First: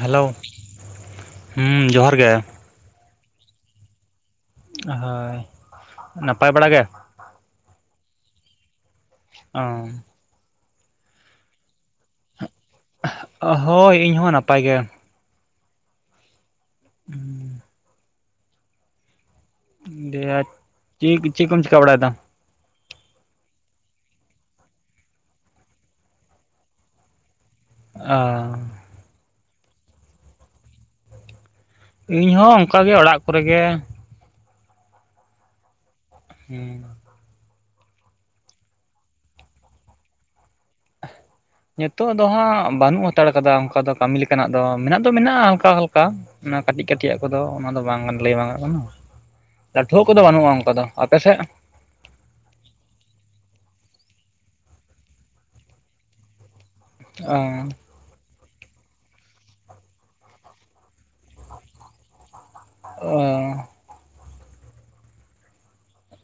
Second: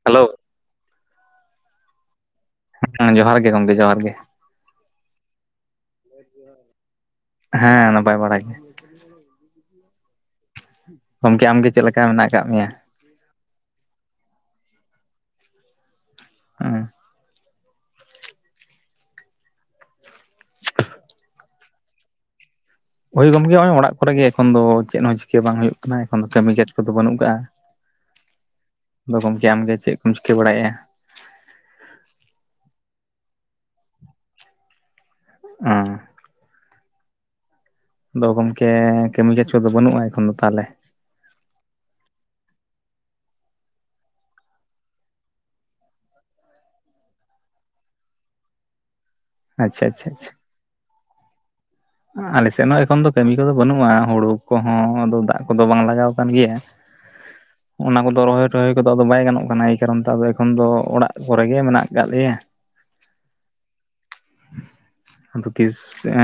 Hello, ᱦᱩᱸ ᱡᱚᱦᱟᱨ ᱜᱮ᱾ ᱦᱮᱸ, ᱡᱚᱦᱟᱨ ᱜᱮ ᱜᱚᱝᱠᱮ ᱡᱚᱦᱟᱨ ᱜᱮ᱾ ᱦᱳᱭ, ᱱᱟᱯᱟᱭ ᱵᱟᱲᱟ ᱜᱮ? ᱦᱮᱸ ᱱᱟᱯᱟᱭ ᱵᱟᱲᱟ ᱜᱮ? ᱚ ᱜᱚᱝᱠᱮ ᱟᱢᱜᱮ ᱪᱮᱫ ᱞᱮᱠᱟ ᱢᱮᱱᱟᱜ ᱟᱠᱟᱫ ᱢᱮᱭᱟ? ᱦᱳᱭ ᱤᱧᱦᱚᱸ ᱱᱟᱯᱟᱭ ᱜᱮ᱾ ᱚᱸ ᱫᱷᱮᱴ ᱪᱤ ᱠᱩ ᱪᱤ ᱠᱚᱢ ᱪᱮᱠᱟ ᱵᱟᱲᱟᱭ ᱫᱟ ᱾ ᱳᱭ ᱜᱚᱝᱠᱮ ᱦᱚᱜ ᱚᱭ ᱚᱲᱟᱜ ᱠᱚᱨᱮ ᱜᱮ ᱮᱠᱷᱚᱱ ᱫᱚ ᱾ ᱪᱮᱫ ᱦᱚᱸ ᱪᱤᱠᱟᱹ ᱵᱟᱝ ᱦᱳᱭᱳᱜ ᱠᱟᱱᱟ ᱮᱠᱷᱚᱱ ᱫᱚ ᱠᱟᱹᱢᱤ ᱠᱟᱡ ᱠᱚᱫᱚ ᱵᱟᱹᱱᱩᱜ ᱟᱠᱟᱜᱼᱟ᱾ ᱚ ᱟᱫᱚ ᱜᱚᱝᱠᱮ ᱟᱢᱜᱮ ᱪᱮᱠ ᱠᱚᱢ ᱪᱤᱠᱟᱹ ᱵᱟᱲᱟᱭ ᱮᱜᱼᱟ? ᱤᱧ ᱦᱚᱸ ᱚᱱᱠᱟ ᱜᱮ ᱚᱲᱟᱜ ᱠᱚᱨᱮ ᱜᱮ᱾ ᱚᱸ ᱦᱩᱸ ᱟᱫᱚ ᱜᱚᱝᱠᱮ ᱠᱟᱹᱢᱤ ᱠᱟᱡ ᱠᱚ ᱫᱚ ᱵᱟᱹᱱᱩᱜᱼᱟ ᱮᱠᱷᱚᱱ ᱫᱚ ᱛᱟᱦᱚᱞᱮ? ᱱᱤᱛᱚᱜ ᱫᱚ ᱦᱟᱸᱜ ᱵᱟᱹᱱᱩᱜ ᱦᱟᱛᱟᱲ ᱠᱟᱫᱟ ᱾ ᱚᱱᱠᱟ ᱫᱚ ᱠᱟᱹᱢᱤ ᱞᱮᱠᱟᱱᱟᱜ ᱫᱚ ᱢᱮᱱᱟᱜ ᱫᱚ ᱢᱮᱱᱟᱜᱼᱟ ᱚᱱᱠᱟ ᱦᱟᱞᱠᱟ᱾ ᱚᱱᱟ ᱠᱟᱹᱴᱤᱡ ᱠᱟᱹᱴᱤᱡᱼᱟ ᱠᱚᱫᱚ ᱚᱱᱟ ᱫᱚ ᱵᱟᱝ ᱞᱟᱹᱭ ᱵᱟᱝ ᱜᱟᱱᱚᱜ ᱠᱟᱱᱟ᱾ ᱟᱪᱪᱷᱟ ᱞᱟᱹᱴᱷᱩᱣᱟᱜ ᱟᱪᱪᱷᱟ ᱠᱚᱫᱚ ᱟᱪᱪᱷᱟ ᱵᱟᱹᱱᱩᱜᱼᱟ ᱚᱱᱠᱟ ᱫᱚ, ᱟᱯᱮ ᱥᱮᱫ᱾ ᱟᱞᱮ ᱥᱮᱫ ᱦᱚᱸ ᱮᱠᱷᱚᱱ ᱫᱚ ᱠᱟᱹᱢᱤ ᱠᱚᱫᱚ ᱵᱟᱹᱱᱩᱜᱼᱟ᱾ ᱦᱳᱲᱳ ᱠᱚᱦᱚᱸ ᱟᱫᱚ ᱫᱟᱜ ᱠᱚᱫᱚ ᱵᱟᱝ ᱞᱟᱜᱟᱣ ᱠᱟᱱ ᱜᱮᱭᱟ᱾ ᱚᱸ ᱚᱱᱟ ᱠᱚᱫᱚ ᱨᱚᱦᱚᱭ ᱴᱚᱦᱚᱭ ᱠᱚᱫᱚ ᱟᱫᱚ ᱵᱟᱭ ᱜᱟᱱᱚᱜ ᱠᱟᱱᱟ᱾ ᱮᱭ ᱠᱟᱨᱚᱱ ᱛᱮ ᱟᱫᱚ ᱮᱠᱷᱚᱱ ᱫᱚ ᱚᱲᱟᱜ ᱠᱚᱨᱮ ᱜᱮ ᱢᱮᱱᱟᱜ ᱟᱠᱟᱫ ᱞᱮᱭᱟ᱾ ᱚ ᱟᱫᱚ ᱛᱤᱥ ᱮᱸ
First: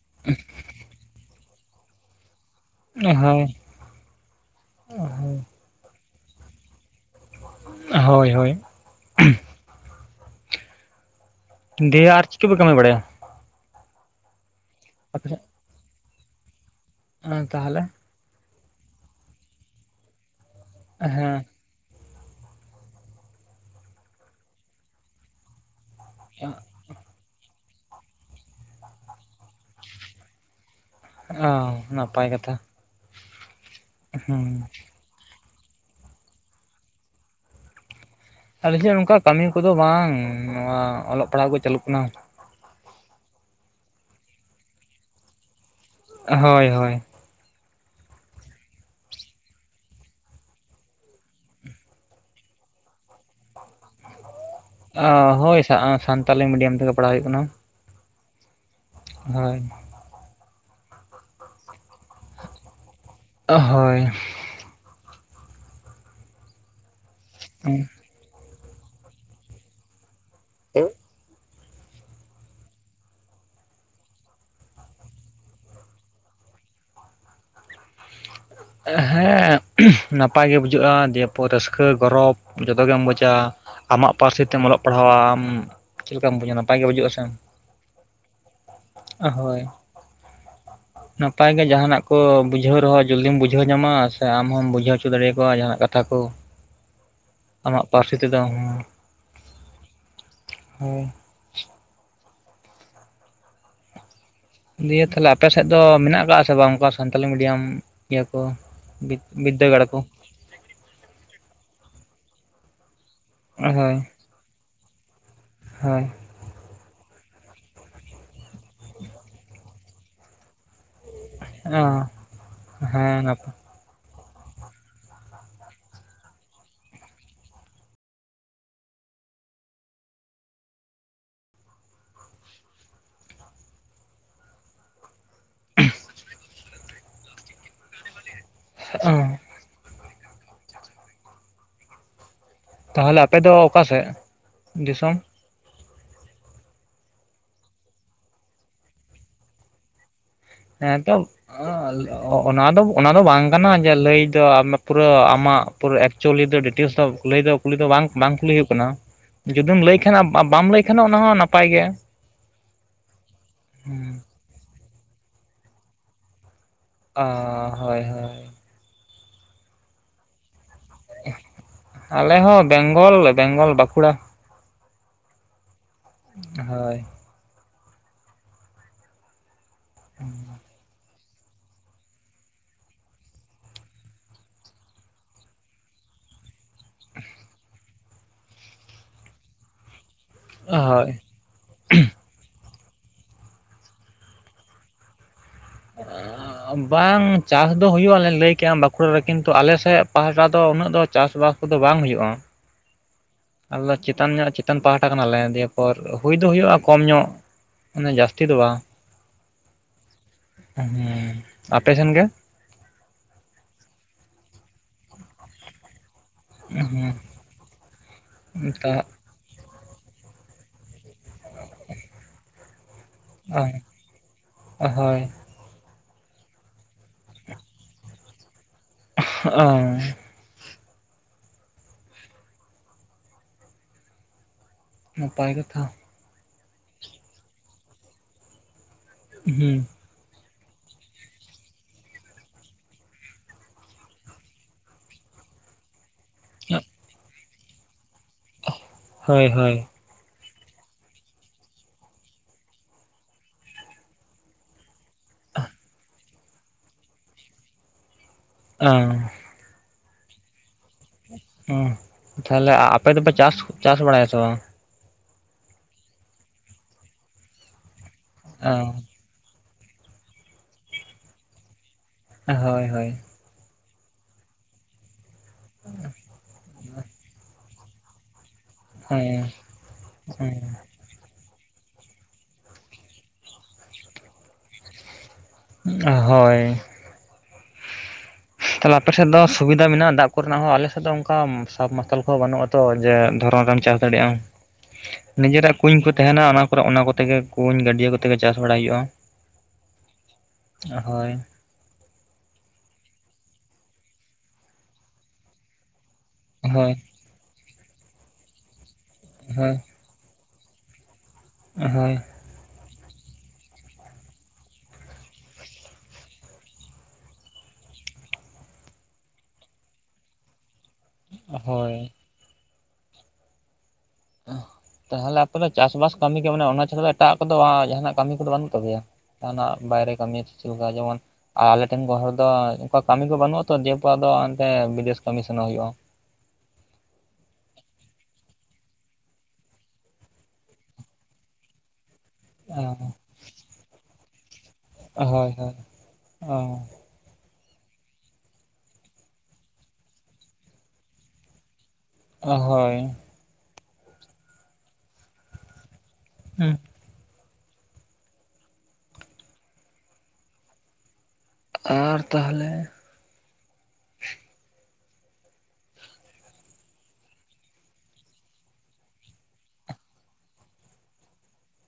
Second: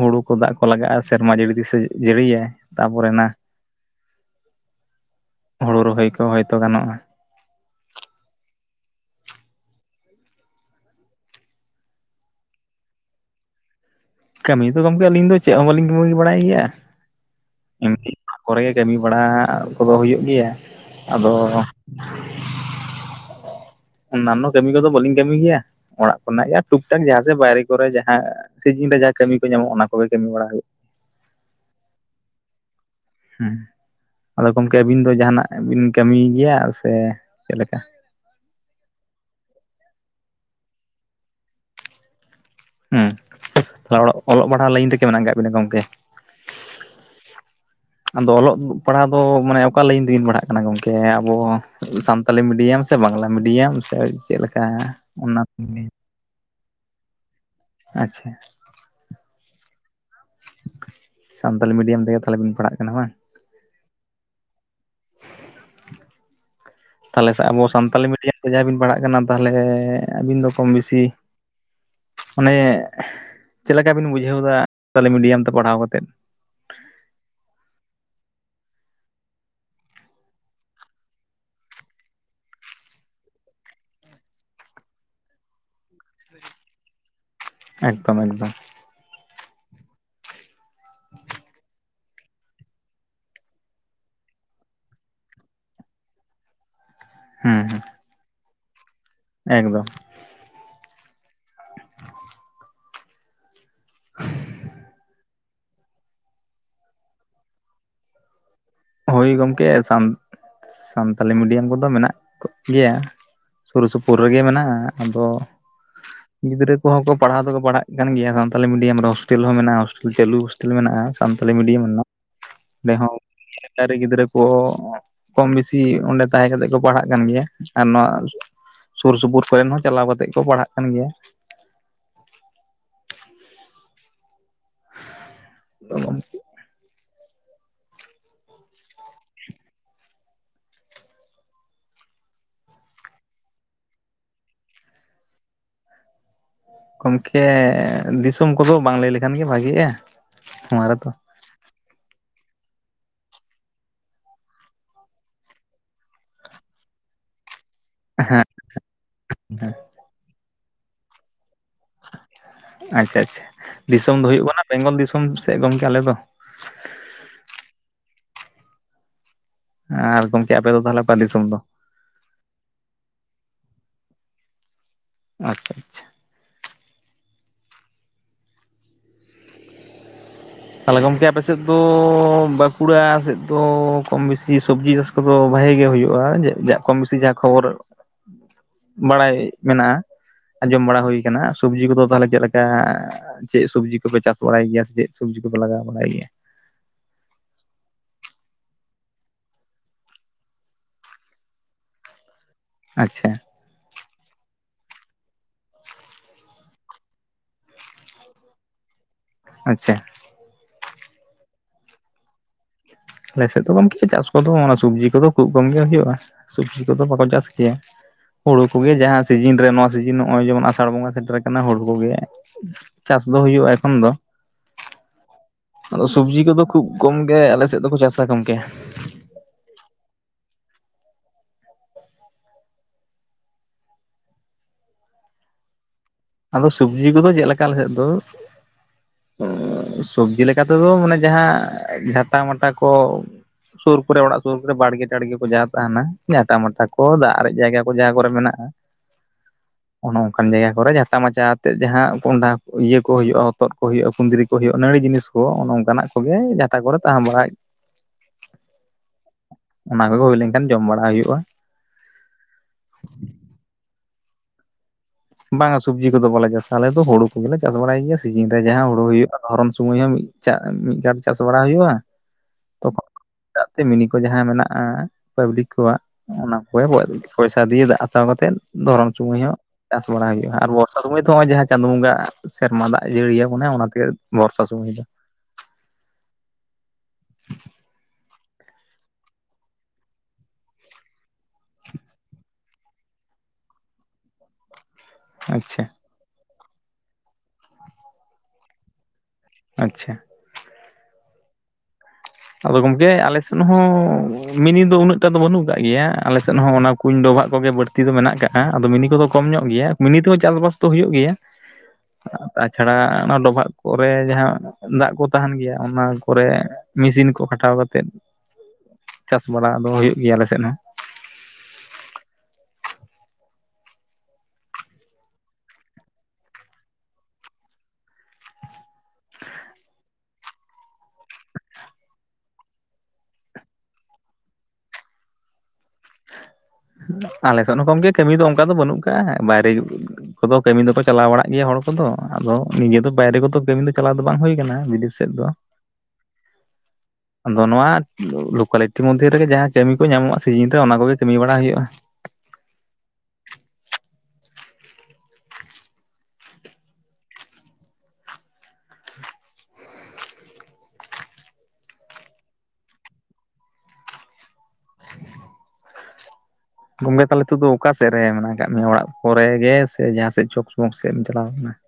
ᱦᱩᱲᱩ ᱠᱚ ᱫᱟᱜ ᱠᱚ ᱞᱟᱜᱟᱜᱼᱟ᱾ ᱥᱮᱨᱢᱟ ᱡᱟᱹᱲᱤ ᱛᱤᱥᱮ ᱡᱟᱹᱲᱤᱭᱟᱭ ᱛᱟᱨᱯᱚᱨᱮ ᱚ ᱱᱟ ᱦᱳᱭ ᱦᱩᱲᱩ ᱨᱚᱦᱚᱭ ᱠᱚ ᱦᱳᱭᱛᱚ ᱜᱟᱱᱚᱜᱼᱟ᱾ ᱦᱳᱭ ᱦᱳᱭ᱾ ᱫᱤᱭᱮ ᱟᱨ ᱪᱤᱫ ᱠᱚ ᱯᱮ ᱠᱟᱹᱢᱤ ᱵᱟᱲᱟᱭᱟ᱾ ᱠᱟᱹᱢᱤ ᱫᱚ ᱜᱚᱝᱠᱮ ᱟᱹᱞᱤᱧ ᱫᱚ ᱪᱮᱫ ᱦᱚᱸ ᱵᱟᱹᱞᱤᱧ ᱠᱟᱹᱢᱤ ᱵᱟᱲᱟᱭ ᱜᱮᱭᱟ᱾ ᱦᱮᱸ ᱛᱟᱦᱞᱮ ᱮᱢᱱᱤ ᱚᱲᱟᱜ ᱠᱚᱨᱮᱜᱮ ᱠᱟᱹᱢᱤ ᱵᱟᱲᱟ ᱠᱚᱫᱚ ᱦᱩᱭᱩᱜ ᱜᱮᱭᱟ ᱟᱫᱚ ᱦᱮᱸ ᱚᱱᱱᱟᱱᱚ ᱠᱟᱹᱢᱤ ᱠᱚᱫᱚ ᱵᱟᱹᱞᱤᱧ ᱠᱟᱹᱢᱤ ᱜᱮᱭᱟ ᱚᱲᱟᱜ ᱚ ᱠᱚᱨᱮᱱᱟᱜ ᱜᱮ ᱟᱨ ᱴᱩᱠ ᱴᱟᱠ ᱡᱟᱦᱟᱸ ᱥᱮ ᱵᱟᱭᱨᱮ ᱠᱚᱨᱮ ᱡᱟᱦᱟᱸ ᱥᱤᱡᱤᱱ ᱨᱮ ᱡᱟᱦᱟᱸ ᱠᱟᱹᱢᱤ ᱠᱚ ᱧᱟᱢᱚᱜ-ᱟ ᱚᱱᱟ ᱠᱚᱜᱮ ᱠᱟᱹᱢᱤ ᱵᱟᱲᱟ ᱦᱩᱭᱩᱜ-ᱟ ᱚ ᱱᱟᱯᱟᱭ ᱠᱟᱛᱷᱟ ᱦᱩᱸ ᱟᱫᱚ ᱦᱮᱸ ᱜᱚᱢᱠᱮ ᱟᱹᱵᱤᱱ ᱫᱚ ᱡᱟᱦᱟᱱᱟᱜ ᱵᱤᱱ ᱠᱟᱹᱢᱤ ᱜᱮᱭᱟ ᱥᱮ ᱪᱮᱫ ᱞᱮᱠᱟ ᱟᱞᱤᱧ ᱦᱚᱸ ᱱᱚᱝᱠᱟ ᱠᱟᱹᱢᱤ ᱠᱚᱫᱚ ᱵᱟᱝ ᱱᱚᱣᱟ ᱚᱞᱚᱜ-ᱯᱟᱲᱦᱟᱣ ᱠᱚ ᱪᱟᱹᱞᱩᱜ ᱠᱟᱱᱟ ᱦᱩᱸ [unintelligible] ᱚᱞᱚᱜ ᱵᱟᱰᱷᱟᱜ ᱞᱟᱹᱭᱤᱱ ᱨᱮᱜᱮ ᱢᱮᱱᱟᱜ ᱟᱠᱟᱫ ᱵᱤᱱᱟ ᱜᱚᱝᱠᱮ ᱦᱚᱭ ᱦᱚᱭ ᱟᱫᱚ ᱚᱞᱚᱜ ᱯᱟᱲᱦᱟᱣ ᱫᱚ ᱢᱟᱱᱮ ᱚᱠᱟ ᱞᱟᱹᱭᱤᱱ ᱛᱮᱵᱤᱱ ᱯᱟᱲᱦᱟᱜ ᱠᱟᱱᱟ ᱜᱚᱢᱠᱮ ᱟᱵᱚ ᱥᱟᱱ ᱥᱟᱱᱛᱟᱞᱤ ᱢᱤᱰᱤᱭᱟᱢ ᱥᱮ ᱵᱟᱝᱞᱟ ᱢᱤᱰᱤᱭᱟᱢ ᱥᱮ ᱪᱮᱫ ᱞᱮᱠᱟ? ᱚᱱᱟ ᱦᱳᱭ ᱥᱟᱱᱛᱟᱞᱤ ᱢᱤᱰᱤᱭᱟᱢ ᱛᱮᱜᱮ ᱯᱟᱲᱦᱟᱣ ᱦᱳᱭᱳᱜ ᱠᱟᱱᱟ᱾ ᱟᱪᱪᱷᱟ ᱦᱚᱭ ᱥᱟᱱᱛᱟᱞᱤ ᱢᱤᱰᱤᱭᱟᱢ ᱛᱮᱜᱮ ᱛᱟᱦᱞᱮ ᱵᱤᱱ ᱯᱟᱲᱦᱟᱜ ᱠᱟᱱᱟ ᱵᱟᱝ ᱚᱦ-ᱦᱚᱭ ᱛᱟᱦᱞᱮ ᱟᱵᱚ ᱥᱟᱱᱛᱟᱞᱤ ᱢᱤᱰᱤᱭᱟᱢ ᱛᱮ ᱡᱟᱦᱟᱸ ᱵᱤᱱ ᱯᱟᱲᱦᱟᱜ ᱠᱟᱱᱟ ᱛᱟᱦᱞᱮ ᱟᱹᱵᱤᱱ ᱫᱚ ᱠᱚᱢ ᱵᱤᱥᱤ ᱚᱱᱮ ᱪᱮᱫ ᱞᱮᱠᱟ ᱵᱤᱱ ᱵᱩᱡᱷᱟᱹᱣ ᱮᱫᱟ ᱥᱟᱱᱛᱟᱞᱤ ᱢᱤᱰᱤᱭᱟᱢ ᱛᱮ ᱯᱟᱲᱦᱟᱣ ᱠᱟᱛᱮᱫ ᱦᱮᱸ ᱱᱟᱯᱟᱭ ᱜᱮ ᱵᱩᱡᱷᱟᱹᱜ-ᱟ ᱫᱤᱭᱮ ᱯᱚᱨ ᱨᱟᱹᱥᱠᱟᱹ ᱜᱚᱨᱚᱵᱽ ᱡᱚᱛᱚ ᱜᱮᱢ ᱵᱩᱡᱟ ᱟᱢᱟᱜ ᱯᱟᱹᱨᱥᱤ ᱛᱮᱢ ᱚᱞᱚᱜ ᱯᱟᱲᱦᱟᱣᱟ ᱟᱢ ᱪᱮᱫ ᱞᱮᱠᱟᱢ ᱵᱩᱡᱟ ᱱᱟᱯᱟᱭ ᱜᱮ ᱵᱩᱡᱩᱜ-ᱟ ᱥᱮ ᱮᱠᱫᱚᱢ-ᱮᱠᱫᱚᱢ ᱦᱚᱭ ᱱᱟᱯᱟᱭ ᱜᱮ ᱡᱟᱦᱟᱱᱟᱜ ᱠᱚ ᱵᱩᱡᱷᱟᱹᱣ ᱨᱮᱦᱚᱸ ᱡᱚᱞᱫᱤᱢ ᱵᱩᱡᱟ ᱵᱩᱡᱷᱟᱹᱣ ᱧᱟᱢᱟ ᱥᱮ ᱟᱢ ᱦᱚᱢ ᱵᱩᱡᱷᱟᱹᱣ ᱚᱪᱚ ᱫᱟᱲᱮ ᱟᱠᱚᱣᱟ ᱡᱟᱦᱟᱱᱟᱜ ᱠᱟᱛᱷᱟ ᱠᱚ ᱟᱢᱟᱜ ᱯᱟᱥ [unintelligible] ᱮᱠ ᱫᱚᱢ ᱦᱚᱸ [unintelligible] ᱫᱤᱭᱮᱹ ᱛᱟᱦᱞᱮ ᱟᱯᱮᱥᱮᱫ ᱫᱚ ᱢᱮᱱᱟᱜ ᱠᱟᱜ-ᱟ ᱥᱮ ᱵᱟᱝ ᱚᱠᱟ ᱥᱟᱱᱛᱟᱞᱤ ᱢᱤᱰᱤᱭᱟᱹᱞᱢ ᱤᱭᱟᱹ ᱠᱚ ᱦᱚᱭ ᱜᱚᱢᱠᱮ ᱵᱤᱫᱽᱫᱟᱹᱜᱟᱲ ᱠᱚ ᱥᱟᱱ ᱥᱟᱱᱛᱟᱞᱤ ᱢᱤᱰᱤᱭᱟᱢ ᱠᱚᱫᱚ ᱢᱮᱱᱟᱜ ᱠᱚᱜ ᱜᱮᱭᱟ ᱥᱩᱨ-ᱥᱩᱯᱩᱨ ᱨᱮᱜᱮ ᱢᱮᱱᱟᱜ-ᱟ ᱟᱫᱚ ᱦᱮᱸ ᱜᱤᱫᱽᱨᱟᱹ ᱠᱚᱦᱚᱸ ᱠᱚ ᱯᱟᱲᱦᱟᱣ ᱫᱚᱠᱚ ᱯᱟᱲᱦᱟᱜ ᱠᱟᱱ ᱜᱮᱭᱟ ᱥᱟᱱᱛᱟᱞᱤ ᱢᱤᱰᱤᱭᱟᱢ ᱨᱮ ᱦᱚᱥᱴᱮᱞ ᱦᱚᱸ ᱢᱮᱱᱟᱜ-ᱟ ᱦᱚᱥᱴᱮᱞ ᱪᱟᱹᱞᱩ ᱦᱚᱥᱴᱮᱞ ᱢᱮᱱᱟᱜᱼᱟ ᱥᱟᱱᱛᱟᱞᱤ ᱚ ᱢᱤᱰᱤᱭᱟᱹᱢ ᱨᱮᱱᱟᱜ ᱨᱮᱦᱚᱸ ᱦᱮᱸ ᱱᱟᱯᱟᱭ ᱪᱮᱫ ᱞᱮᱠᱟᱨᱮ ᱜᱤᱫᱽᱨᱟᱹ ᱠᱚ ᱠᱚᱢ-ᱵᱤᱥᱤ ᱚᱸᱰᱮ ᱛᱟᱦᱮᱸ ᱠᱟᱛᱮ ᱠᱚ ᱯᱟᱲᱦᱟᱜ ᱠᱟᱱ ᱜᱮᱭᱟ ᱟᱨ ᱱᱚᱣᱟ ᱥᱩᱨ-ᱥᱩᱯᱩᱨ ᱠᱚᱨᱮᱱ ᱦᱚᱸ ᱪᱟᱞᱟᱣ ᱠᱟᱛᱮᱜ ᱠᱚ ᱯᱟᱲᱦᱟᱜ ᱠᱟᱱ ᱜᱮᱭᱟ ᱫᱚ ᱵᱟᱝ ᱦᱚᱸᱜ-ᱚᱸ ᱛᱟᱦᱚᱞᱮ ᱟᱯᱮ ᱫᱚ ᱚᱠᱟ ᱥᱮᱫ ᱫᱤᱥᱚᱢ ᱜᱚᱢᱠᱮ ᱫᱤᱥᱚᱢ ᱠᱚᱫᱚ ᱵᱟᱝ ᱞᱟᱹᱭ ᱞᱮᱠᱷᱟᱱ ᱜᱮ ᱵᱷᱟᱹᱜᱤᱜ-ᱟ ᱦᱮᱸ ᱛᱚ ᱚᱱᱟ ᱫᱚ ᱚᱱᱟ ᱫᱚ ᱵᱟᱝ ᱠᱟᱱᱟ ᱡᱮ ᱞᱟᱹᱭ ᱫᱚ ᱟᱢᱟᱜ ᱯᱩᱨᱟᱹ ᱟᱢᱟᱜ ᱯᱩᱨᱟᱹ ᱮᱠᱪᱩᱞᱤ ᱫᱚ ᱰᱤᱴᱮᱞᱥ ᱫᱚ ᱞᱟᱹᱭ ᱫᱚ ᱠᱩᱞᱤ ᱫᱚ ᱵᱟᱝ ᱵᱟᱝ ᱠᱩᱞᱤ ᱦᱩᱭᱩᱜ ᱠᱟᱱᱟ ᱡᱩᱫᱤᱢ ᱞᱟᱹᱭ ᱠᱷᱟᱱ ᱟᱢ ᱵᱟᱢ ᱞᱟᱹᱭ ᱠᱷᱟᱱ ᱚᱱᱟ ᱦᱚᱸ ᱱᱟᱯᱟᱭ ᱜᱮᱭᱟ ᱟᱪᱷᱟ-ᱟᱪᱷᱟ ᱫᱤᱥᱚᱢ ᱫᱚ ᱦᱩᱭᱩᱜ ᱠᱟᱱᱟ ᱵᱮᱝᱜᱚᱞ ᱫᱤᱥᱚᱢ ᱥᱮᱫ ᱜᱚᱝᱠᱮ ᱟᱞᱮ ᱫᱚ ᱟᱻ ᱦᱚᱭ ᱦᱚᱭ ᱟᱨ ᱜᱚᱢᱠᱮ ᱟᱯᱮ ᱫᱚ ᱛᱟᱦᱞᱮ ᱚᱠᱟ ᱫᱤᱥᱚᱢ ᱫᱚ ᱟᱞᱮ ᱦᱚᱸ ᱵᱮᱝᱜᱚᱞ ᱵᱮᱝᱜᱚᱞ ᱵᱟᱠᱩᱲᱟ ᱟᱪᱪᱷᱟ ᱟᱪᱪᱷᱟ ᱦᱚᱭ [inaudible] ᱦᱚᱭ ᱜᱚᱢᱠᱮ ᱟᱯᱮ ᱥᱮᱫ ᱫᱚ ᱵᱟᱸᱠᱩᱲᱟ ᱥᱮᱫ ᱫᱚ ᱠᱚᱢ-ᱵᱤᱥᱤ ᱥᱚᱵᱽᱡᱤ ᱪᱟᱥ ᱠᱚᱫᱚ ᱵᱷᱟᱜᱮ ᱜᱮ ᱦᱩᱭᱩᱜ-ᱟ ᱡᱮ ᱢᱟ ᱠᱚᱢ ᱵᱤᱥᱤ ᱡᱟᱦᱟᱸ ᱠᱷᱚᱵᱚᱨ᱾ ᱵᱟᱲᱟᱭ ᱢᱮᱱᱟᱜ-ᱟ, ᱟᱸᱡᱚᱢ ᱵᱟᱲᱟ ᱦᱳᱭ ᱦᱩᱭᱟᱱᱟ ᱥᱚᱵᱡᱤ ᱠᱚᱫᱚ ᱛᱟᱦᱮ ᱪᱮᱫ ᱞᱮᱠᱟ ᱪᱮᱫ ᱥᱚᱵᱡᱤ ᱠᱚᱯᱮ ᱪᱟᱥ ᱵᱟᱲᱟᱭ ᱜᱮᱭᱟ ᱥᱮ ᱪᱮᱫ? ᱥᱚᱵᱽᱡᱤ ᱞᱟᱜᱟᱣ ᱵᱟᱲᱟᱭ ᱜᱮᱭᱟ ᱵᱟᱝ ᱪᱟᱥ ᱫᱚ ᱦᱩᱭᱩᱜ ᱟᱞᱮ ᱞᱟᱹᱭ ᱠᱮᱫ-ᱟ ᱵᱟᱸᱠᱩᱲᱟ ᱨᱮ ᱠᱤᱱᱛᱩ ᱟᱞᱮᱥᱮᱫ ᱯᱟᱦᱴᱟ ᱫᱚ ᱩᱱᱟᱹᱜ ᱫᱚ ᱪᱟᱥᱵᱟᱥ ᱠᱚᱫᱚ ᱵᱟᱝ ᱦᱩᱭᱩᱜ-ᱟ᱾ ᱟᱪᱪᱷᱟ, ᱟᱞᱮ ᱪᱮᱛᱟᱱ ᱧᱚᱜ ᱪᱮᱛᱟᱱ ᱯᱟᱦᱴᱟ ᱠᱟᱱᱟᱞᱮ ᱫᱤᱭᱮᱯᱚᱨ ᱦᱩᱭ ᱫᱚ ᱦᱩᱭᱩᱜ-ᱟ ᱠᱚᱢ ᱧᱚᱜ ᱢᱟᱱᱮ ᱡᱟᱹᱥᱛᱤ ᱫᱚ ᱵᱟᱝ᱾ ᱟᱪᱪᱷᱟ, ᱦᱩ ᱟᱯᱮᱥᱮᱱ ᱜᱮ? ᱟᱞᱮᱥᱮᱫ ᱫᱚ ᱜᱢᱠᱮᱭᱟ ᱪᱟᱥ ᱠᱚᱫᱚ ᱥᱚᱵᱡᱤ ᱠᱚᱫᱚ ᱠᱷᱩᱵ ᱠᱚᱢ ᱜᱮ ᱦᱩᱭᱩᱜ-ᱟ᱾ ᱥᱚᱵᱽᱡᱤ ᱠᱚᱫᱚ ᱵᱟᱠᱚ ᱪᱟᱥ ᱜᱮᱭᱟ ᱦᱩᱲᱩ ᱦᱩᱸ ᱠᱚᱜᱮ ᱛᱟ ᱡᱟᱦᱟᱸ ᱥᱤᱡᱤᱱ ᱨᱮ ᱱᱚᱣᱟ ᱥᱤᱡᱤᱱ ᱱᱚᱜ-ᱚᱭ ᱡᱮᱢᱚᱱ ᱟᱥᱟᱲ ᱵᱚᱸᱜᱟ ᱥᱮᱴᱮᱨ ᱠᱟᱱᱟ ᱦᱩᱲᱩ ᱠᱚᱜᱮ ᱪᱟᱥ ᱫᱚ ᱦᱩᱭᱩᱜ-ᱟ ᱮᱠᱷᱚᱱ ᱫᱚ ᱦᱳᱭ ᱟᱫᱚ ᱥᱚᱵᱽᱡᱤ ᱠᱚᱫᱚ ᱠᱷᱩᱵ ᱠᱚᱢ ᱜᱮ ᱟᱞᱮ ᱥᱮᱫ ᱫᱚᱠᱚ ᱪᱟᱥᱟ ᱜᱚᱢᱠᱮ᱾ ᱦᱟᱜ-ᱚᱭ ᱱᱟᱯᱟᱭ ᱠᱟᱛᱷᱟ ᱟᱫᱚ ᱥᱚᱵᱽᱡᱤ ᱠᱚᱫᱚ ᱪᱮᱫ ᱞᱮᱠᱟ ᱟᱞᱮ ᱥᱮᱫ ᱫᱚ ᱦᱩᱸ ᱥᱚᱵᱽᱡᱤ ᱞᱮᱠᱟᱛᱮᱫᱚ ᱢᱟᱱᱮ ᱡᱟᱦᱟᱸ ᱡᱷᱟᱴᱟ ᱢᱟᱴᱟ ᱠᱚ᱾ ᱥᱩᱨ ᱠᱚᱨᱮ ᱚᱲᱟᱜ ᱥᱩᱨ ᱠᱚᱨᱮ ᱵᱟᱲᱜᱮ ᱴᱟᱲᱜᱮ ᱠᱚ ᱡᱟᱦᱟ ᱛᱟᱦᱮᱱᱟ ᱡᱟᱴᱟ ᱢᱟᱴᱟ ᱠᱚ ᱫᱟᱜ ᱟᱨᱮᱡ ᱡᱟᱭᱜᱟ ᱠᱚ ᱡᱟᱦᱟᱸ ᱠᱚᱨᱮ ᱢᱮᱱᱟᱜ-ᱟ᱾ ᱦᱳᱭ ᱦᱳᱭ, ᱚᱱᱮ ᱚᱱ ᱠᱟᱱ ᱡᱟᱭᱜᱟ ᱠᱚᱨᱮ ᱟᱴᱟ ᱢᱟᱪᱟ ᱟᱛᱮᱫ ᱡᱟᱦᱟᱸ ᱠᱚᱸᱰᱷᱟ ᱤᱭᱟᱹ ᱠᱚ ᱦᱩᱭᱩᱜ-ᱟ ᱦᱚᱛᱚᱫ ᱠᱚ ᱦᱩᱭᱩᱜ-ᱟ ᱠᱩᱸᱫᱽᱨᱤ ᱠᱚ ᱦᱩᱭᱩᱜ-ᱟ ᱱᱟᱹᱲᱤ ᱡᱤᱱᱤᱥ᱾ ᱛᱚ ᱱᱚᱝᱠᱟᱱᱟᱜ ᱠᱚᱜᱮ ᱡᱟᱦᱟᱸᱴᱟ ᱠᱚᱨᱮ ᱛᱟᱦᱮᱸ ᱵᱟᱲ ᱟ ᱚᱱᱟ ᱠᱚ ᱦᱩᱭ ᱞᱮᱱᱠᱷᱟᱱ ᱡᱚᱢ ᱵᱟᱲᱟ ᱦᱩᱭᱩᱜ-ᱟ᱾ ᱦᱚᱸ ᱛᱟᱦᱚᱞᱮ ᱟᱯᱮ ᱫᱚᱯᱮ ᱪᱟᱥ, ᱪᱟᱥ ᱵᱟᱲᱟᱭᱟ ᱥᱮ ᱵᱟᱝ? ᱵᱟᱝᱟ ᱥᱚᱵᱽᱡᱤ ᱠᱚᱫᱚ ᱵᱟᱞᱮ ᱪᱟᱥᱟ ᱟᱞᱮ ᱫᱚ ᱦᱩᱲᱩ ᱠᱚᱜᱮᱞᱮ ᱪᱟᱥ ᱵᱟᱲᱟᱭ ᱜᱮᱭᱟ ᱥᱤᱡᱤᱱ ᱨᱮ ᱡᱟᱦᱟᱸ ᱦᱩᱲᱩ ᱦᱩᱭᱩᱜ-ᱟ᱾ ᱫᱷᱚᱨᱚᱱ ᱥᱩᱢᱟᱹᱭ ᱦᱚᱸ ᱢᱤᱫ ᱢᱤᱫ ᱜᱷᱟᱴ ᱪᱟᱥ ᱵᱟᱲᱟ ᱦ ᱦᱩᱭᱩᱜ-ᱟ᱾ ᱦᱳᱭ ᱦᱳᱭ, ᱫᱟᱜ ᱛᱮ, ᱢᱤᱱᱤ ᱠᱚ ᱡᱟᱦᱟᱸ ᱢᱮᱱᱟᱜᱼᱟ ᱯᱟᱵᱽᱞᱤᱠ ᱠᱚᱣᱟᱜ ᱚᱱᱟ ᱠᱚᱨᱮ ᱯᱚᱭᱥᱟ ᱫᱤᱭᱮ ᱫᱟᱜ ᱦᱟᱛᱟᱣ ᱠᱟᱛᱮᱜ ᱫᱷᱚᱨᱚᱢ ᱥᱩᱢᱟᱹᱭ ᱦᱚᱸ ᱪᱟᱥ ᱵᱟᱲᱟ ᱦᱩᱭᱩᱜᱼᱟ ᱟᱨ [unintelligible] ᱫᱚ ᱱᱚᱜ ᱚᱭ ᱡᱟᱦᱟᱸ ᱪᱟᱸᱫᱳ ᱵᱚᱸᱜᱟ ᱥᱮᱨᱢᱟ ᱫᱟᱜ ᱡᱟᱹᱲᱤᱭᱟᱹ ᱟᱵᱚᱱᱟᱭ ᱚᱱᱟᱛᱮ ᱵᱚᱨᱥᱟ ᱥᱩᱢᱚᱭ ᱫᱚ ᱦᱳᱭ ᱛᱟᱦᱮ ᱟᱯᱮᱥᱮᱫ ᱫᱚ ᱥᱩᱵᱤᱫᱟ ᱢᱮᱱᱟᱜᱼᱟ ᱫᱟᱜ ᱠᱚᱨᱮᱱᱟᱜ ᱦᱚᱸ ᱟᱞᱮᱥᱮᱫ ᱫᱚ ᱚᱱᱠᱟ ᱥᱟᱵ ᱢᱟᱨᱥᱟᱞ ᱠᱚᱦᱚᱸ ᱵᱟᱹᱱᱩᱜ ᱟᱛᱚ ᱡᱮ ᱫᱷᱚᱨᱚᱱ ᱨᱮᱱ ᱪᱟᱥ ᱫᱟᱲᱮᱭᱟᱜ ᱟᱢ, ᱱᱤᱡᱮᱨᱟᱜ ᱟᱪᱪᱷᱟ ᱠᱩᱧ ᱠᱚ ᱛᱟᱦᱮᱱᱟ ᱚᱱᱟ ᱠᱚ ᱚᱱᱟ ᱠᱚᱛᱮ ᱜᱮ ᱠᱩᱧ ᱜᱟᱹᱰᱭᱟᱹ ᱠᱚᱛᱮ ᱜᱮ ᱪᱟᱥ ᱵᱟᱲᱟᱟᱭ ᱦᱩᱭᱩᱜᱼᱟ᱾ ᱟᱪᱪᱷᱟ, ᱦᱳᱭ, ᱟᱫᱚ ᱜᱚᱢᱠᱮ ᱟᱞᱮ ᱥᱮᱫ ᱦᱚᱸ ᱢᱤᱱᱤ ᱫᱚ ᱩᱱᱟᱹᱜᱴᱟ ᱫᱚ ᱵᱟᱹᱱᱩᱜ ᱟᱠᱟᱜ ᱜᱮᱭᱟ᱾ ᱟᱞᱮᱥᱮᱫ ᱦᱚᱸ ᱚᱱᱟ ᱦᱳᱭ ᱠᱩᱧ ᱰᱚᱵᱷᱟᱜ ᱠᱚᱜᱮ ᱵᱟᱹᱲᱛᱤ ᱫᱚ ᱢᱮᱱᱟᱜ ᱟᱠᱟᱜᱼᱟ ᱟᱫᱚ ᱢᱤᱱᱤ ᱠᱚᱫᱚ ᱠᱚᱢ ᱧᱚᱜ ᱦᱳᱭ ᱜᱮᱭᱟ᱾ ᱢᱤᱱᱤ ᱛᱮᱦᱚᱸ ᱪᱟᱥᱵᱟᱥ ᱫᱚ ᱦᱩᱭᱩᱜ ᱜᱮᱭᱟ᱾ ᱦᱳᱭ, ᱛᱟᱪᱷᱟᱲᱟ ᱚᱱᱟ ᱰᱚᱵᱷᱟᱜ ᱠᱚᱨᱮ ᱡᱟᱦᱟᱸ ᱫᱟᱜ ᱠᱚ ᱛᱟᱦᱮᱱ ᱜᱮᱭᱟ ᱚᱱᱟ ᱠᱚᱨᱮ ᱢᱮᱥᱤᱱ ᱠᱚ ᱠᱷᱟᱴᱟᱣ ᱠᱟᱛᱮᱫ ᱪᱟᱥ ᱵᱟᱲᱟ ᱫᱚ ᱦᱩᱭᱩᱜ ᱜᱮᱭᱟ ᱟᱞ ᱥᱮᱫ ᱦᱚᱸ᱾ ᱦᱳᱭ ᱛᱟᱦᱚᱞᱮ ᱟᱯᱮ ᱪᱟᱥᱵᱟᱥ ᱠᱟᱹᱢᱤ ᱜᱮ ᱢᱟᱱᱮ ᱚᱱᱟ ᱪᱷᱟᱲᱟ ᱫᱚ ᱮᱴᱟᱜ ᱠᱚᱫᱚ ᱡᱟᱦᱟᱱᱟᱜ ᱠᱟᱹᱢᱤ ᱠᱚᱫᱚ ᱵᱟᱹᱱᱩᱜ ᱛᱟᱯᱮᱭᱟ ᱡᱟᱦᱟᱱᱟᱜ ᱵᱟᱭᱨᱮ ᱠᱟᱹᱢᱤ ᱪᱮᱫ ᱞᱮᱠᱟ ᱡᱮᱢᱚᱱ ᱟᱨ ᱟᱞᱮ ᱴᱷᱮᱱ ᱠᱚ ᱦᱚᱲ ᱫᱚ ᱚᱱᱠᱟ ᱠᱟᱹᱢᱤ ᱠᱚ ᱵᱟᱹᱱᱩᱜ ᱟᱛᱚ ᱫᱮ ᱠᱚᱣᱟᱜ ᱫᱚ ᱮᱱᱛᱮ ᱵᱤᱫᱮᱥ ᱠᱟᱹᱢᱤ ᱥᱮᱟᱱᱟᱚᱜ ᱦᱩᱭᱩᱜᱼᱟ [inaudible] ᱟᱞᱮᱥᱮᱫ ᱦᱚᱸ ᱠᱚᱢᱜᱮ ᱠᱟᱹᱢᱤ ᱫᱚ ᱚᱱᱠᱟ ᱫᱚ ᱵᱟᱹᱱᱩᱜ ᱠᱟᱜᱼᱟ ᱵᱟᱭᱨᱮ ᱠᱚᱫᱚ ᱠᱟᱹᱢᱤ ᱫᱚᱠᱚ ᱪᱟᱞᱟᱣ ᱵᱟᱲᱟᱜ ᱜᱮᱭᱟ ᱦᱚᱲ ᱠᱚᱫᱚ ᱟᱫᱚ ᱱᱤᱡᱮ ᱫᱚ ᱵᱟᱭᱨᱮ ᱠᱚᱫᱚ ᱠᱟᱹᱢᱤ ᱫᱚ ᱪᱟᱞᱟᱣ ᱫᱚ ᱵᱟᱝ ᱦᱩᱭᱟᱱᱟ ᱦᱳᱭ ᱦᱳᱭ ᱚ ᱟᱫᱚ ᱱᱚᱣᱟ ᱞᱳᱠᱟᱞᱤᱴᱤ ᱢᱚᱫᱽᱫᱷᱮ ᱨᱮᱜᱮ ᱡᱟᱦᱟᱸ ᱠᱟᱹᱢᱤ ᱠᱚ ᱧᱟᱢᱚᱜᱼᱟ ᱥᱤᱡᱤᱱ ᱨᱮ ᱚᱱᱟ ᱠᱚᱜᱮ ᱠᱟᱹᱢᱤ ᱵᱟᱲᱟ ᱦᱩᱭᱩᱜᱼᱟ ᱦᱳᱭ [unintelligible] ᱟᱨ ᱛᱟᱦᱚᱞᱮ? ᱜᱚᱢᱠᱮ ᱛᱟᱦᱚᱞᱮ ᱱᱤᱛ ᱫᱚ ᱚᱠᱟ ᱥᱮᱫ ᱨᱮ ᱢᱮᱱᱟᱜ ᱟᱠᱟᱫ ᱢᱮᱭᱟ᱾ ᱚᱲᱟᱜ ᱠᱚᱨᱮ ᱜᱮ ᱥᱮ ᱡᱟᱦᱟᱸ ᱥᱮᱫ ᱪᱚᱠ [unintelligible] ᱥᱮᱫ ᱮᱢ ᱪᱟᱞᱟᱣ ᱠᱟᱱᱟ ᱾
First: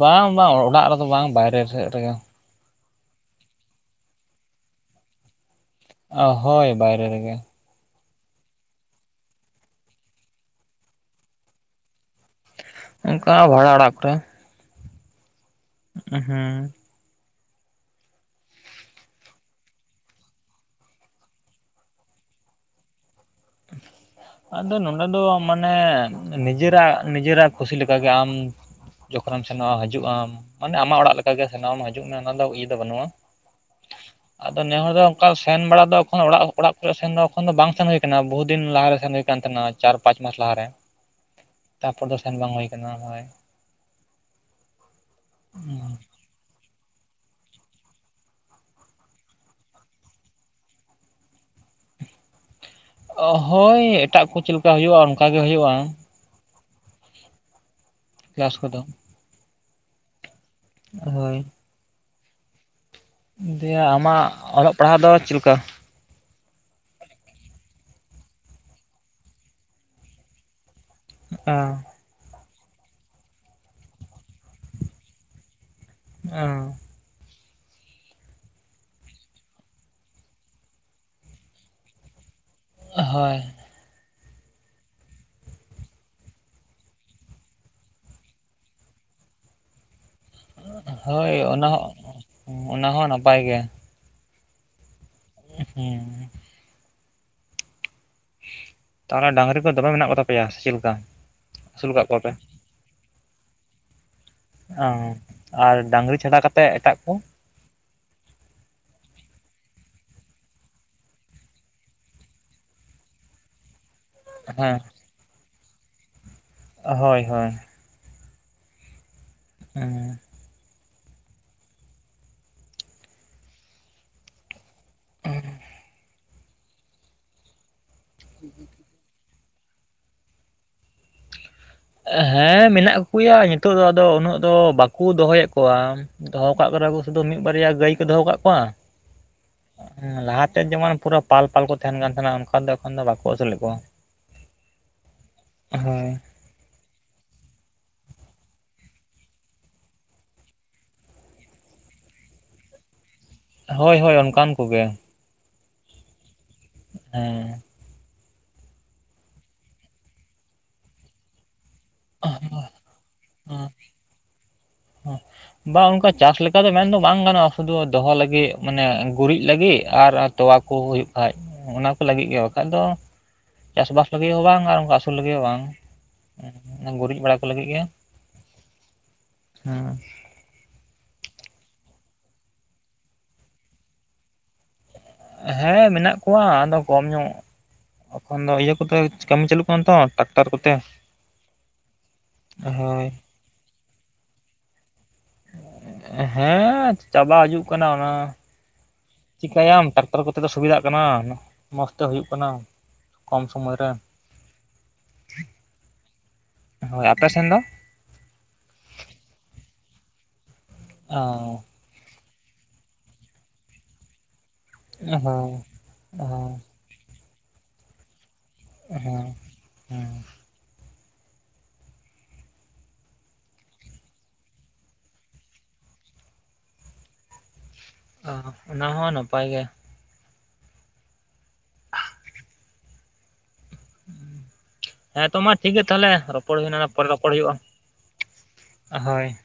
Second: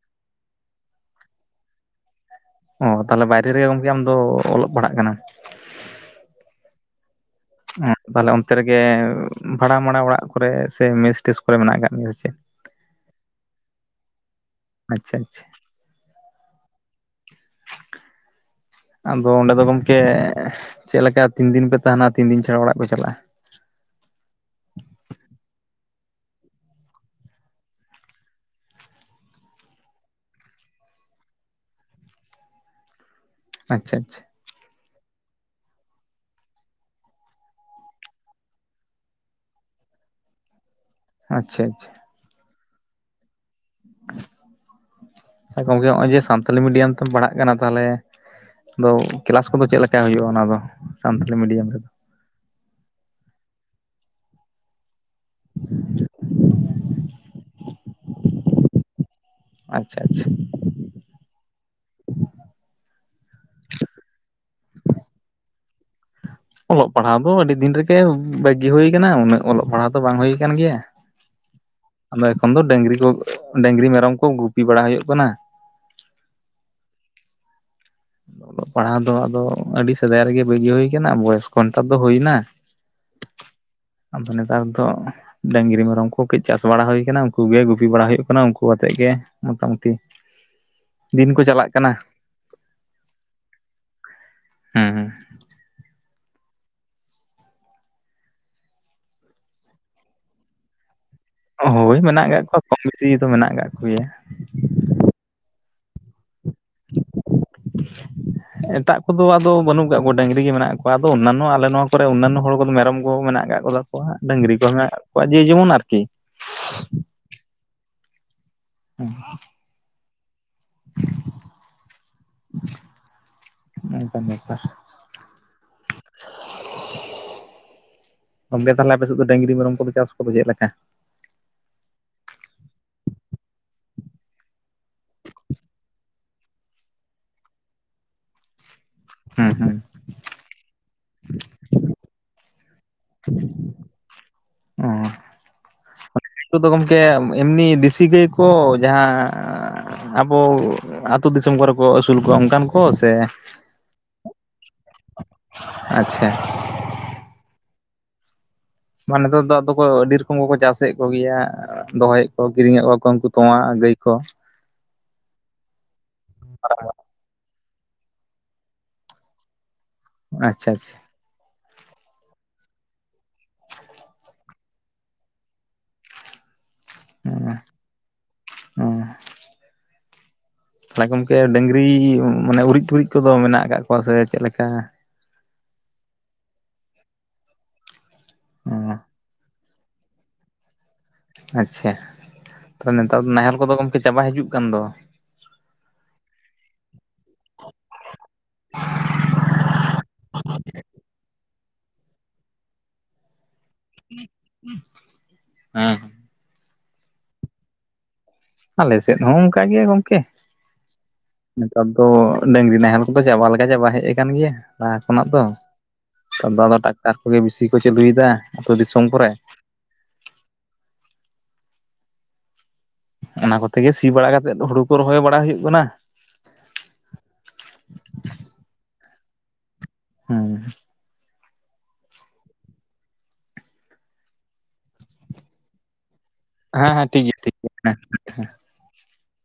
ᱵᱟᱝ ᱵᱟᱝ ᱚᱲᱟᱜ ᱨᱮᱫᱚ ᱵᱟᱝ ᱵᱟᱭᱨᱮ ᱥᱮᱫ ᱨᱮᱜᱮ᱾ ᱚ ᱛᱟᱦᱞᱮ ᱵᱟᱭᱨᱮ ᱨᱮᱜᱮ ᱜᱚᱢᱠᱮ ᱟᱢ ᱫᱚ ᱚᱞᱚᱜ ᱯᱟᱲᱦᱟᱜ ᱠᱟᱱᱟᱢ ᱚ ᱦᱳᱭ ᱵᱟᱭᱨᱮ ᱨᱮᱜᱮ ᱛᱟᱦᱞᱮ ᱚᱱᱛᱮ ᱨᱮᱜᱮ ᱵᱷᱟᱲᱟ ᱢᱟᱲᱟ ᱚᱲᱟᱜ ᱠᱚᱨᱮ ᱥᱮ ᱢᱮᱥ ᱴᱮᱥ ᱠᱚᱨᱮ ᱢᱮᱱᱟᱜ ᱠᱟᱜ ᱢᱮᱭᱟ ᱥᱮ ᱪᱮᱫ ᱚᱱᱠᱟ ᱵᱷᱟᱲᱟ ᱚᱲᱟᱜ ᱠᱚᱨᱮ ᱟᱪᱪᱷᱟ ᱟᱪᱪᱷᱟ ᱦᱮᱸ ᱟᱫᱚ ᱚᱸᱰᱮ ᱫᱚ ᱜᱚᱢᱠᱮ ᱪᱮᱫ ᱞᱮᱠᱟ ᱛᱤᱱ ᱫᱤᱱ ᱯᱮ ᱛᱟᱦᱮᱱᱟ ᱛᱤᱱ ᱫᱤᱱ ᱪᱷᱟᱲᱟ ᱚᱲᱟᱜ ᱯᱮ ᱪᱟᱞᱟᱜᱼᱟ ᱟᱫᱚ ᱱᱚᱰᱮ ᱫᱚ ᱢᱟᱱᱮ ᱱᱤᱡᱮᱨᱟᱜ ᱱᱤᱡᱮᱨᱟᱜ ᱠᱩᱥᱤ ᱞᱮᱠᱟᱜᱮ ᱟᱢ ᱡᱚᱠᱷᱚᱱᱮᱢ ᱥᱮᱱᱚᱜᱼᱟ ᱦᱤᱡᱩᱜ ᱟᱢ ᱢᱟᱱᱮ ᱟᱢᱟᱜ ᱚᱲᱟᱜ ᱞᱮᱠᱟᱜᱮ ᱥᱮᱱᱚᱜᱣᱟᱢ ᱦᱤᱡᱩᱜ ᱢᱮ ᱚᱱᱟ ᱫᱚ ᱤᱭᱟᱹ ᱫᱚ ᱵᱟᱹᱱᱩᱜᱼᱟ ᱟᱪᱪᱷᱟ ᱟᱪᱪᱷᱟ ᱟᱫᱚ ᱱᱮ ᱦᱚᱲ ᱫᱚ ᱚᱱᱠᱟ ᱥᱮᱱ ᱵᱟᱲᱟ ᱫᱚ ᱚᱲᱟᱜ ᱚᱲᱟᱜ ᱠᱚᱨᱮ ᱥᱮᱱ ᱫᱚ ᱮᱠᱷᱚᱱ ᱫᱚ ᱵᱟᱝ ᱥᱮᱱ ᱦᱩᱭ ᱟᱠᱟᱱᱟ ᱵᱚᱦᱩᱫᱤᱱ ᱞᱟᱦᱟᱨᱮ ᱥᱮᱱ ᱦᱩᱭᱠᱟᱱ ᱛᱟᱦᱮᱱᱟ ᱪᱟᱨ ᱯᱟᱸᱪ ᱢᱟᱥ ᱞᱟᱦᱟᱨᱮ ᱟᱪᱪᱷᱟ ᱟᱪᱪᱷᱟ ᱛᱟᱨᱯᱚᱨ ᱫᱚ ᱥᱮᱱ ᱵᱟᱝ ᱦᱩᱭ ᱟᱠᱟᱱᱟ ᱦᱳᱭ ᱜᱚᱝᱠᱮ ᱱᱚᱜᱼᱚᱭ ᱡᱮ ᱥᱟᱱᱛᱟᱞᱤ ᱢᱤᱰᱤᱭᱟᱢ ᱛᱚ ᱯᱟᱲᱦᱟᱜ ᱠᱟᱱᱟ ᱛᱟᱦᱚᱞᱮ ᱟᱫᱚ ᱠᱮᱞᱟᱥ ᱠᱚᱫᱚ ᱪᱮᱫ ᱞᱮᱠᱟ ᱦᱩᱭᱩᱜᱼᱟ ᱚᱱᱟ ᱫᱚ ᱥᱟᱱᱛᱟᱲᱤ ᱢᱤᱰᱤᱭᱟᱢ ᱨᱮᱫᱚ ᱦᱳᱭ ᱮᱴᱟᱜ ᱠᱚ ᱪᱮᱫᱠᱟ ᱦᱩᱭᱩᱜᱼᱟ ᱚᱱᱠᱟ ᱜᱮ ᱦᱩᱭᱩᱜᱼᱟ [inaudible] [unintelligible] ᱠᱚᱫᱚ ᱟᱪᱪᱷᱟ ᱟᱪᱪᱷᱟ ᱦᱳᱭ ᱫᱤᱭᱮ ᱟᱢᱟᱜ ᱚᱞᱚᱜ ᱯᱟᱲᱦᱟᱣ ᱫᱚ ᱪᱮᱫ ᱞᱮᱠᱟ? ᱚᱞᱚᱜ ᱯᱟᱲᱦᱟᱣ ᱫᱚ ᱟᱹᱰᱤ ᱫᱤᱱ ᱨᱮᱜᱮ ᱵᱟᱜᱤ ᱦᱩᱭ ᱟᱠᱟᱱᱟ ᱩᱱᱟᱹᱜ ᱚᱞᱚᱜ ᱯᱟᱲᱦᱟᱜ ᱫᱚ ᱵᱟᱝ ᱦᱩᱭ ᱟᱠᱟᱱ ᱜᱮᱭᱟ ᱚ ᱟᱫᱚ ᱮᱠᱷᱚᱱ ᱫᱚ ᱰᱟᱹᱝᱨᱤ ᱠᱚ, ᱰᱟᱹᱝᱨᱤ ᱢᱮᱨᱚᱢ ᱠᱚ ᱜᱩᱯᱤ ᱵᱟᱲᱟ ᱦᱩᱭᱩᱜ ᱠᱟᱱᱟ᱾ ᱚ ᱚᱞᱚᱜ ᱯᱟᱲᱦᱟᱣ ᱫᱚ ᱟᱫᱚ ᱟᱹᱰᱤ ᱥᱮᱫᱟᱭ ᱨᱮᱜᱮ ᱵᱟᱹᱜᱤ ᱦᱩᱭ ᱟᱠᱟᱱᱟ ᱵᱚᱭᱮᱥ ᱱᱮᱛᱟᱨ ᱫᱚ ᱦᱩᱭᱱᱟ᱾ ᱦᱳᱭ ᱟᱫᱚ ᱱᱮᱛᱟᱨ ᱫᱚ ᱰᱟᱹᱝᱨᱤ ᱢᱮᱨᱚᱢ ᱠᱚ ᱠᱟᱹᱡ ᱪᱟᱥ ᱵᱟᱲᱟ ᱦᱩᱭ ᱟᱠᱟᱱᱟ ᱩᱱᱠᱩ ᱜᱮ ᱜᱩᱯᱤ ᱵᱟᱲᱟ ᱦᱩᱭᱩᱜ ᱠᱟᱱᱟ ᱩᱱᱠᱩ ᱟᱛᱮᱫ ᱜᱮ ᱢᱚᱴᱟ ᱢᱩᱴᱤ ᱦᱳᱭ ᱚᱱᱟ ᱦᱚᱸ, ᱚᱱᱟ ᱦᱚᱸ ᱱᱟᱯᱟᱭ ᱜᱮᱭᱟ ᱦᱩᱸ ᱦᱩᱸ ᱦᱩᱸ ᱛᱟᱦᱚᱞᱮ ᱰᱟᱝᱨᱤ ᱠᱚ ᱫᱚᱢᱮ ᱢᱮᱱᱟᱜ ᱠᱚ ᱛᱟᱯᱮᱭᱟ ᱥᱮ ᱪᱮᱫᱮᱠᱟ? ᱦᱳᱭ ᱢᱮᱱᱟᱜ ᱠᱟᱜ ᱠᱚᱣᱟ ᱠᱚᱢ ᱵᱤᱥᱤᱚ ᱢᱮᱱᱟᱜ ᱟᱠᱟᱜ ᱠᱚᱜᱮᱭᱟ᱾ ᱚᱸ ᱟᱨ ᱰᱟᱝᱨᱤ ᱪᱷᱟᱰᱟ ᱠᱟᱛᱮᱫ ᱮᱴᱟᱜ ᱠᱚ [inaudible] ᱮᱴᱟᱜ ᱠᱚᱫᱚ ᱟᱫᱚ ᱵᱟᱹᱱᱩᱜ ᱠᱟᱫ ᱠᱚᱣᱟ ᱰᱟᱹᱝᱨᱤ ᱜᱮ ᱢᱮᱱᱟᱜ ᱠᱚᱣᱟ, ᱟᱫᱚ ᱚᱱᱱᱟᱱᱚ ᱟᱞᱮ ᱱᱚᱣᱟ ᱠᱚᱨᱮ ᱚᱱᱱᱟᱱᱚ ᱦᱚᱲ ᱠᱚᱫᱚ ᱢᱮᱨᱚᱢ ᱠᱚ ᱢᱮᱱᱟᱜ ᱠᱟᱫ [unintelligible] ᱠᱚ ᱦᱟᱸᱜ ᱰᱟᱹᱝᱨᱤ ᱠᱚ ᱦᱮᱸ ᱢᱮᱱᱟᱜ ᱠᱚᱣᱟ ᱡᱮ-ᱡᱮᱢᱚᱱ ᱟᱨᱠᱤ᱾ ᱦᱳᱭ ᱦᱳᱭ ᱦᱩᱸ ᱚᱸᱻ [inaudible] ᱱᱚᱝᱠᱟᱱ ᱵᱮᱯᱟᱨ᱾ [unintelligible] [inaudible] ᱜᱚᱝᱠᱮ ᱛᱟᱦᱞᱮ ᱟᱯᱮ ᱥᱮᱫ ᱫᱚ ᱰᱟᱹᱝᱨᱤ ᱢᱮᱨᱚᱢ ᱠᱚᱫᱚ ᱪᱟᱥ ᱠᱚᱫᱚ ᱪᱮᱫᱞᱮᱠᱟ? ᱦᱮᱸ ᱢᱮᱱᱟᱜ ᱠᱚ ᱜᱮᱭᱟ ᱱᱤᱛᱚᱜ ᱫᱚ ᱟᱫᱚ ᱩᱱᱟᱹᱜ ᱫᱚ ᱵᱟᱠᱚ ᱫᱚᱦᱚᱭᱮᱫ ᱠᱚᱣᱟ᱾ ᱫᱚᱦᱚ ᱠᱟᱜ ᱠᱚ ᱨᱮᱦᱚᱸ ᱠᱚ ᱥᱩᱫᱩ ᱢᱤᱫ ᱵᱟᱨᱭᱟ ᱜᱟᱹᱭ ᱠᱚ ᱫᱚᱦᱚ ᱠᱟᱜ ᱠᱚᱣᱟ᱾ ᱦᱩᱸ ᱦᱩᱸ ᱞᱟᱦᱟᱛᱮ ᱡᱮᱢᱚᱱ ᱯᱩᱨᱟᱹ ᱯᱟᱞᱼ ᱯᱟᱞ ᱠᱚ ᱛᱟᱦᱮᱱ ᱠᱟᱱ ᱛᱟᱦᱮᱱᱟ ᱚᱱᱠᱟ ᱫᱚ ᱮᱠᱷᱚᱱ ᱫᱚ ᱵᱟᱠᱚ ᱟᱹᱥᱩᱞᱮᱫ ᱠᱚᱣᱟ᱾ ᱦᱳᱭ ᱩᱱᱠᱩ ᱫᱚ ᱜᱚᱝᱠᱮ ᱮᱢᱱᱤ ᱫᱮᱥᱤ ᱜᱟᱹᱭ ᱠᱚ ᱡᱟᱦᱟᱸ ᱟᱵᱚ ᱟᱹᱛᱩ ᱫᱤᱥᱚᱢ ᱠᱚᱨᱮ ᱠᱚ ᱟᱹᱥᱩᱞ ᱠᱚᱣᱟ ᱚᱱᱠᱟᱱ ᱠᱚ ᱥᱮ ᱦᱳᱭ ᱦᱳᱭ ᱚᱱᱠᱟᱱ ᱠᱚᱜᱮ᱾ [inaudible] ᱟᱪᱪᱷᱟ ᱦᱮᱸ ᱢᱟ ᱱᱮᱛᱟᱨ ᱫᱚ ᱟᱫᱚ ᱠᱚ ᱟᱹᱰᱤ ᱨᱚᱠᱚᱢ ᱠᱚᱠᱚ ᱪᱟᱥᱮᱫ ᱠᱚᱜᱮᱭᱟ ᱫᱚᱦᱚᱭᱮᱫ ᱠᱚ ᱠᱤᱨᱤᱧᱮᱫ ᱠᱚ ᱩᱱᱠᱩ ᱛᱳᱣᱟ ᱜᱟᱹᱭ ᱠᱚ ᱵᱟ ᱚᱱᱠᱟ ᱪᱟᱥ ᱞᱮᱠᱟ ᱫᱚ ᱢᱮᱱᱫᱚ ᱵᱟᱝ ᱜᱟᱱᱚᱜᱼᱟ ᱥᱩᱫᱩ ᱫᱚᱦᱚ ᱞᱟᱹᱜᱤᱫ ᱢᱟᱱᱮ ᱜᱩᱨᱤᱡ ᱞᱟᱹᱜᱤᱫ ᱟᱨ ᱛᱚᱣᱟ ᱠᱚ ᱟᱪᱪᱷᱟ ᱟᱪᱪᱷᱟ ᱦᱩᱭᱩᱜ ᱠᱷᱟᱡ, ᱚᱱᱟ ᱠᱚ ᱞᱟᱹᱜᱤᱫ ᱜᱮ ᱵᱟᱠᱷᱟᱡ ᱫᱚ ᱪᱟᱥ ᱵᱟᱥ ᱞᱟᱹᱜᱤᱫ ᱦᱚᱸ ᱵᱟᱝ ᱟᱨ ᱚᱱᱠᱟ ᱟᱹᱥᱩᱞ ᱞᱟᱹᱜᱤᱫ ᱦᱚᱸ ᱵᱟᱝ ᱜᱩᱨᱤᱡ ᱵᱟᱲᱟ ᱠᱚ ᱞᱟᱹᱜᱤᱫ ᱜᱮ᱾ ᱚᱸ ᱦᱩᱸ ᱛᱟᱦᱮ ᱜᱚᱝᱠᱮ ᱰᱟᱹᱝᱨᱤ ᱢᱟᱱᱮ ᱩᱨᱤᱡ ᱴᱩᱨᱤᱡ ᱠᱚᱫᱚ ᱢᱮᱱᱟᱜ ᱟᱠᱟᱫ ᱠᱚᱣᱟ ᱥᱮ ᱪᱮᱫ ᱞᱮᱠᱟ᱾ ᱦᱮᱸ ᱢᱮᱱᱟᱜ ᱠᱚᱣᱟ ᱟᱫᱚ ᱠᱚᱢ ᱧᱚᱜ᱾ ᱮᱠᱷᱚᱱ ᱫᱚ ᱤᱭᱟᱹ ᱠᱚᱛᱮ ᱚ ᱠᱟᱹᱢᱤ ᱪᱟᱹᱞᱩᱜ ᱠᱟᱱᱟ ᱛᱚ ᱴᱨᱟᱠᱴᱟᱨ ᱠᱚᱛᱮ᱾ ᱟᱪᱪᱷᱟ ᱛᱟᱵᱮ ᱦᱳᱭ ᱱᱮᱛᱟᱨ ᱫᱚ ᱱᱟᱦᱮᱞ ᱠᱚᱫᱚ ᱜᱚᱝᱠᱮ ᱪᱟᱵᱟᱭ ᱦᱤᱡᱩᱜ ᱠᱟᱱ ᱫᱚ᱾ ᱦᱮᱸ ᱪᱟᱵᱟ ᱦᱤᱡᱩᱜ ᱠᱟᱱᱟ ᱚᱱᱟ ᱪᱤᱠᱟᱹᱭᱟᱢ ᱴᱟᱠᱴᱟᱨ ᱠᱚᱛᱮ ᱫᱚ ᱥᱩᱵᱤᱫᱷᱟᱜ ᱠᱟᱱᱟ ᱢᱚᱸᱡᱽ ᱛᱮ ᱦᱩᱭᱩᱜ ᱠᱟᱱᱟ ᱠᱚᱢ ᱥᱚᱢᱚᱭ ᱨᱮ᱾ ᱦᱮᱸ ᱦᱮᱸ ᱦᱳᱭ ᱟᱯᱮ ᱥᱮᱱ ᱫᱚ? ᱟᱞᱮ ᱥᱮᱫ ᱦᱚᱸ ᱚᱱᱠᱟ ᱜᱮ ᱜᱚᱝᱠᱮ᱾ ᱚ ᱱᱮᱛᱟᱨ ᱫᱚ ᱰᱟᱹᱝᱨᱤ ᱱᱟᱦᱮᱞ ᱠᱚᱫᱚ ᱪᱟᱵᱟ ᱞᱮᱠᱟ ᱪᱟᱵᱟ ᱦᱮᱡ ᱟᱠᱟᱱ ᱜᱮᱭᱟ᱾ ᱞᱟᱦᱟ ᱦᱳᱭ ᱠᱷᱚᱱᱟᱜ ᱫᱚ ᱦᱳᱭ ᱱᱮᱛᱟᱨᱫᱚ ᱟᱫᱚ ᱴᱟᱠᱴᱟᱨ ᱠᱚᱜᱮ ᱵᱤᱥᱤ ᱠᱚ ᱪᱟᱹᱞᱩᱭᱮᱫᱟ ᱟᱹᱛᱩ ᱫᱤᱥᱚᱢ ᱦᱮᱸ ᱠᱚᱨᱮ ᱦᱮᱸ ᱚᱱᱟ ᱠᱚᱛᱮ ᱜᱮ ᱥᱤ ᱵᱟᱲᱟ ᱠᱟᱛᱮᱜ ᱦᱩᱲᱩ ᱠᱚ ᱨᱚᱦᱚᱭ ᱵᱟᱲᱟ ᱦᱩᱭᱩᱜ ᱠᱟᱱᱟ ᱚ ᱚᱱᱟ ᱦᱚᱸ ᱱᱟᱯᱟᱭ ᱜᱮ ᱦᱮᱸ ᱦᱮᱸᱛᱚ ᱢᱟ ᱴᱷᱤᱠ ᱜᱮᱭᱟ ᱛᱟᱦᱞᱮ ᱨᱚᱯᱚᱲ ᱦᱮᱸ ᱦᱩᱭᱱᱟ ᱦᱮᱸ ᱯᱚᱨᱮ ᱴᱷᱤᱠ ᱨᱚᱯᱚᱲ ᱜᱮᱭᱟ ᱦᱩᱭᱩᱜᱼᱟ ᱴᱷᱤᱠ ᱜᱮᱭᱟ ᱦᱮᱸ ᱦᱳᱭ